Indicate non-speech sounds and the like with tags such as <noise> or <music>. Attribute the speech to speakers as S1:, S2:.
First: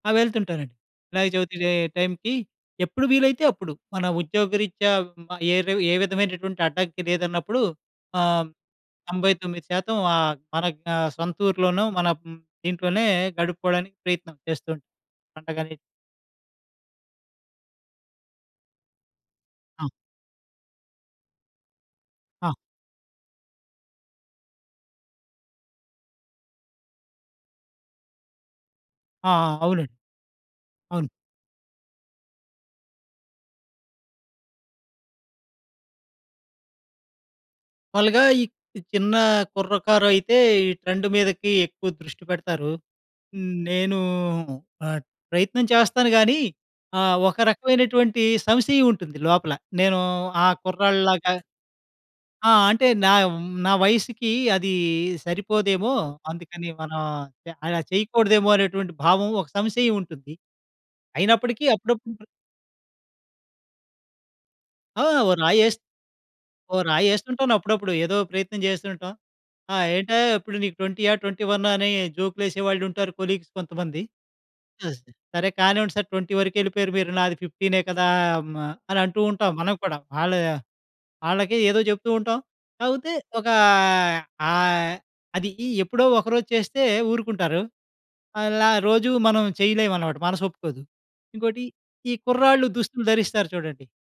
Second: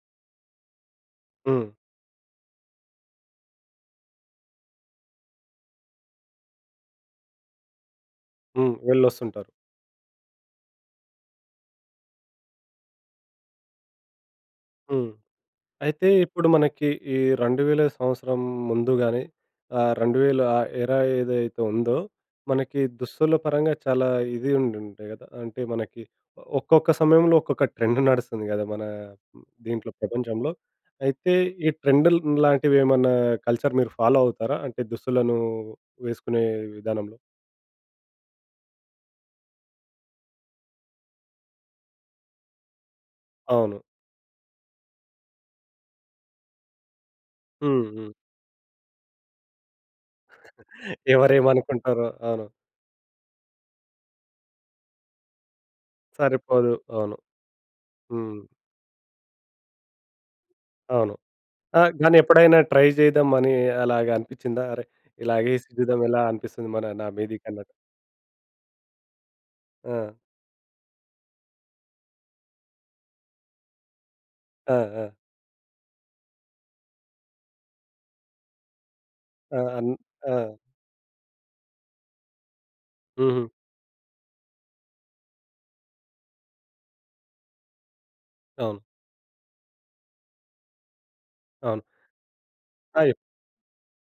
S1: ఆ! వెళ్తుంటానండి. వినాయక
S2: హ్మ్.
S1: చవితికయే టైంకి, ఎప్పుడు వీలైతే అప్పుడు. మన ఉద్యోగరీత్యా హ్మ్, ఆహ్, ఏదో ఏ విధమైనటువంటి అడ్డంకి లేదన్నప్పుడు ఆహ్,
S2: హ్మ్.
S1: తొంభై
S2: వెళ్ళొస్తుంటారు.
S1: తొమ్మిది శాతం ఆహ్, మన యొక్క సొంతూర్లోనో మన హ్మ్, ఇంట్లోనే గడుపుకోడానికి ప్రయత్నం చేస్తూ ఉంటాం
S2: హ్మ్.
S1: పండగ‌నేది.
S2: అయితే, ఇప్పుడు మనకి ఈ 2,000 సంవత్సరం ముందు గాని
S1: ఆ!
S2: ఆహ్, 2020 ఏదైతే ఉందో,
S1: ఆ!
S2: మనకి దుస్తుల పరంగా చాలా ఇది ఉండుండే కదా! అంటే, మనకి ఒక్కొక్క సమయంలో, ఒక్కొక్క ట్రెండ్ నడుస్తుంది కదా! మన
S1: ఆ! ఆ! అవునండి.
S2: దీంట్లో ప్రపంచంలో.
S1: అవును.
S2: అయితే ఈ ట్రెండ్‌ల్లాంటివేమన్నా కల్చర్ మీరు ఫాలో అవుతారా అంటే దుస్తులను వేసుకునే విధానంలో?
S1: మాములుగా ఈ ఈ చిన్న కుర్రకారయితే, ఈ ట్రెండ్ మీదకి ఎక్కువ దృష్టి పెడతారు.
S2: అవును.
S1: నేనూ ఆహ్, ప్రయత్నం చేస్తాను గాని ఆహ్, ఒక
S2: హ్మ్, హ్మ్.
S1: రకవైనటువంటి సంశయవుంటుంది లోపల. నేను ఆ
S2: <chuckles>
S1: కుర్రాడి‌లాగా
S2: ఎవరేమనుకుంటారో! అవును.
S1: ఆ! అంటే, నావ్ హ్మ్, నా వయసుకి అది సరిపోదేమో! అందుకని
S2: సరిపోదు.
S1: మనం
S2: అవును.
S1: య అలా
S2: హ్మ్.
S1: చేయకూడదేమో అనేటటువంటి భావం, ఒక సంశయం ఉంటుంది.
S2: అవును.
S1: అయినప్పటికీ,
S2: ఆ! గానీ
S1: అప్పుడప్పుడు
S2: ఎప్పుడైనా ట్రై చేద్దాం అని అలాగా అనిపిచ్చిందా? అరె!
S1: ఆ! ఓ
S2: ఇలాగే‌సుకు
S1: రాయేస్త్
S2: తిరుగుదాం ఎలా అనిపిస్తుంది
S1: ఓ
S2: మన నా
S1: రాయేస్తుంటాను
S2: మీదకన్నట్టు?
S1: అప్పుడప్పుడు. ఏదో ప్రయత్నం జేస్తూ ఉంటాం. "ఆ!
S2: ఆ!
S1: ఏంటయ్యా ఇప్పుడు నీకు ట్వెంటీయా, ట్వెంటీ వన్నా? అని" జోకులేసేవాళ్లుంటారు కొలీగ్స్ కొంతమంది.
S2: ఆ!
S1: అస్‌డ్
S2: ఆ!
S1: సరే కానివ్వండి సార్! 20 వరుకెళిపోయారు మీరు. నాది 15 కదా! అని అంటూ ఉంటాం
S2: ఆ!
S1: మనం
S2: అన్
S1: కూడా.
S2: ఆ!
S1: ఆళ్ళయ ఆళ్ళకే ఏదో చెప్తూ ఉంటాం. కాపోతే,
S2: హుహు.
S1: ఒకా ఆహ్, అది ఈ ఎప్పుడో ఒకరోజు చేస్తే ఊరుకుంటారు. అలా
S2: అవును.
S1: రోజు మనం చెయ్యలేవనమాట. మనసొప్పుకోదు. ఇంకోటి,
S2: అవును.
S1: ఈ కుర్రాళ్ళు దుస్తులు
S2: అయ్యో!
S1: ధరిస్తారు చూడండి.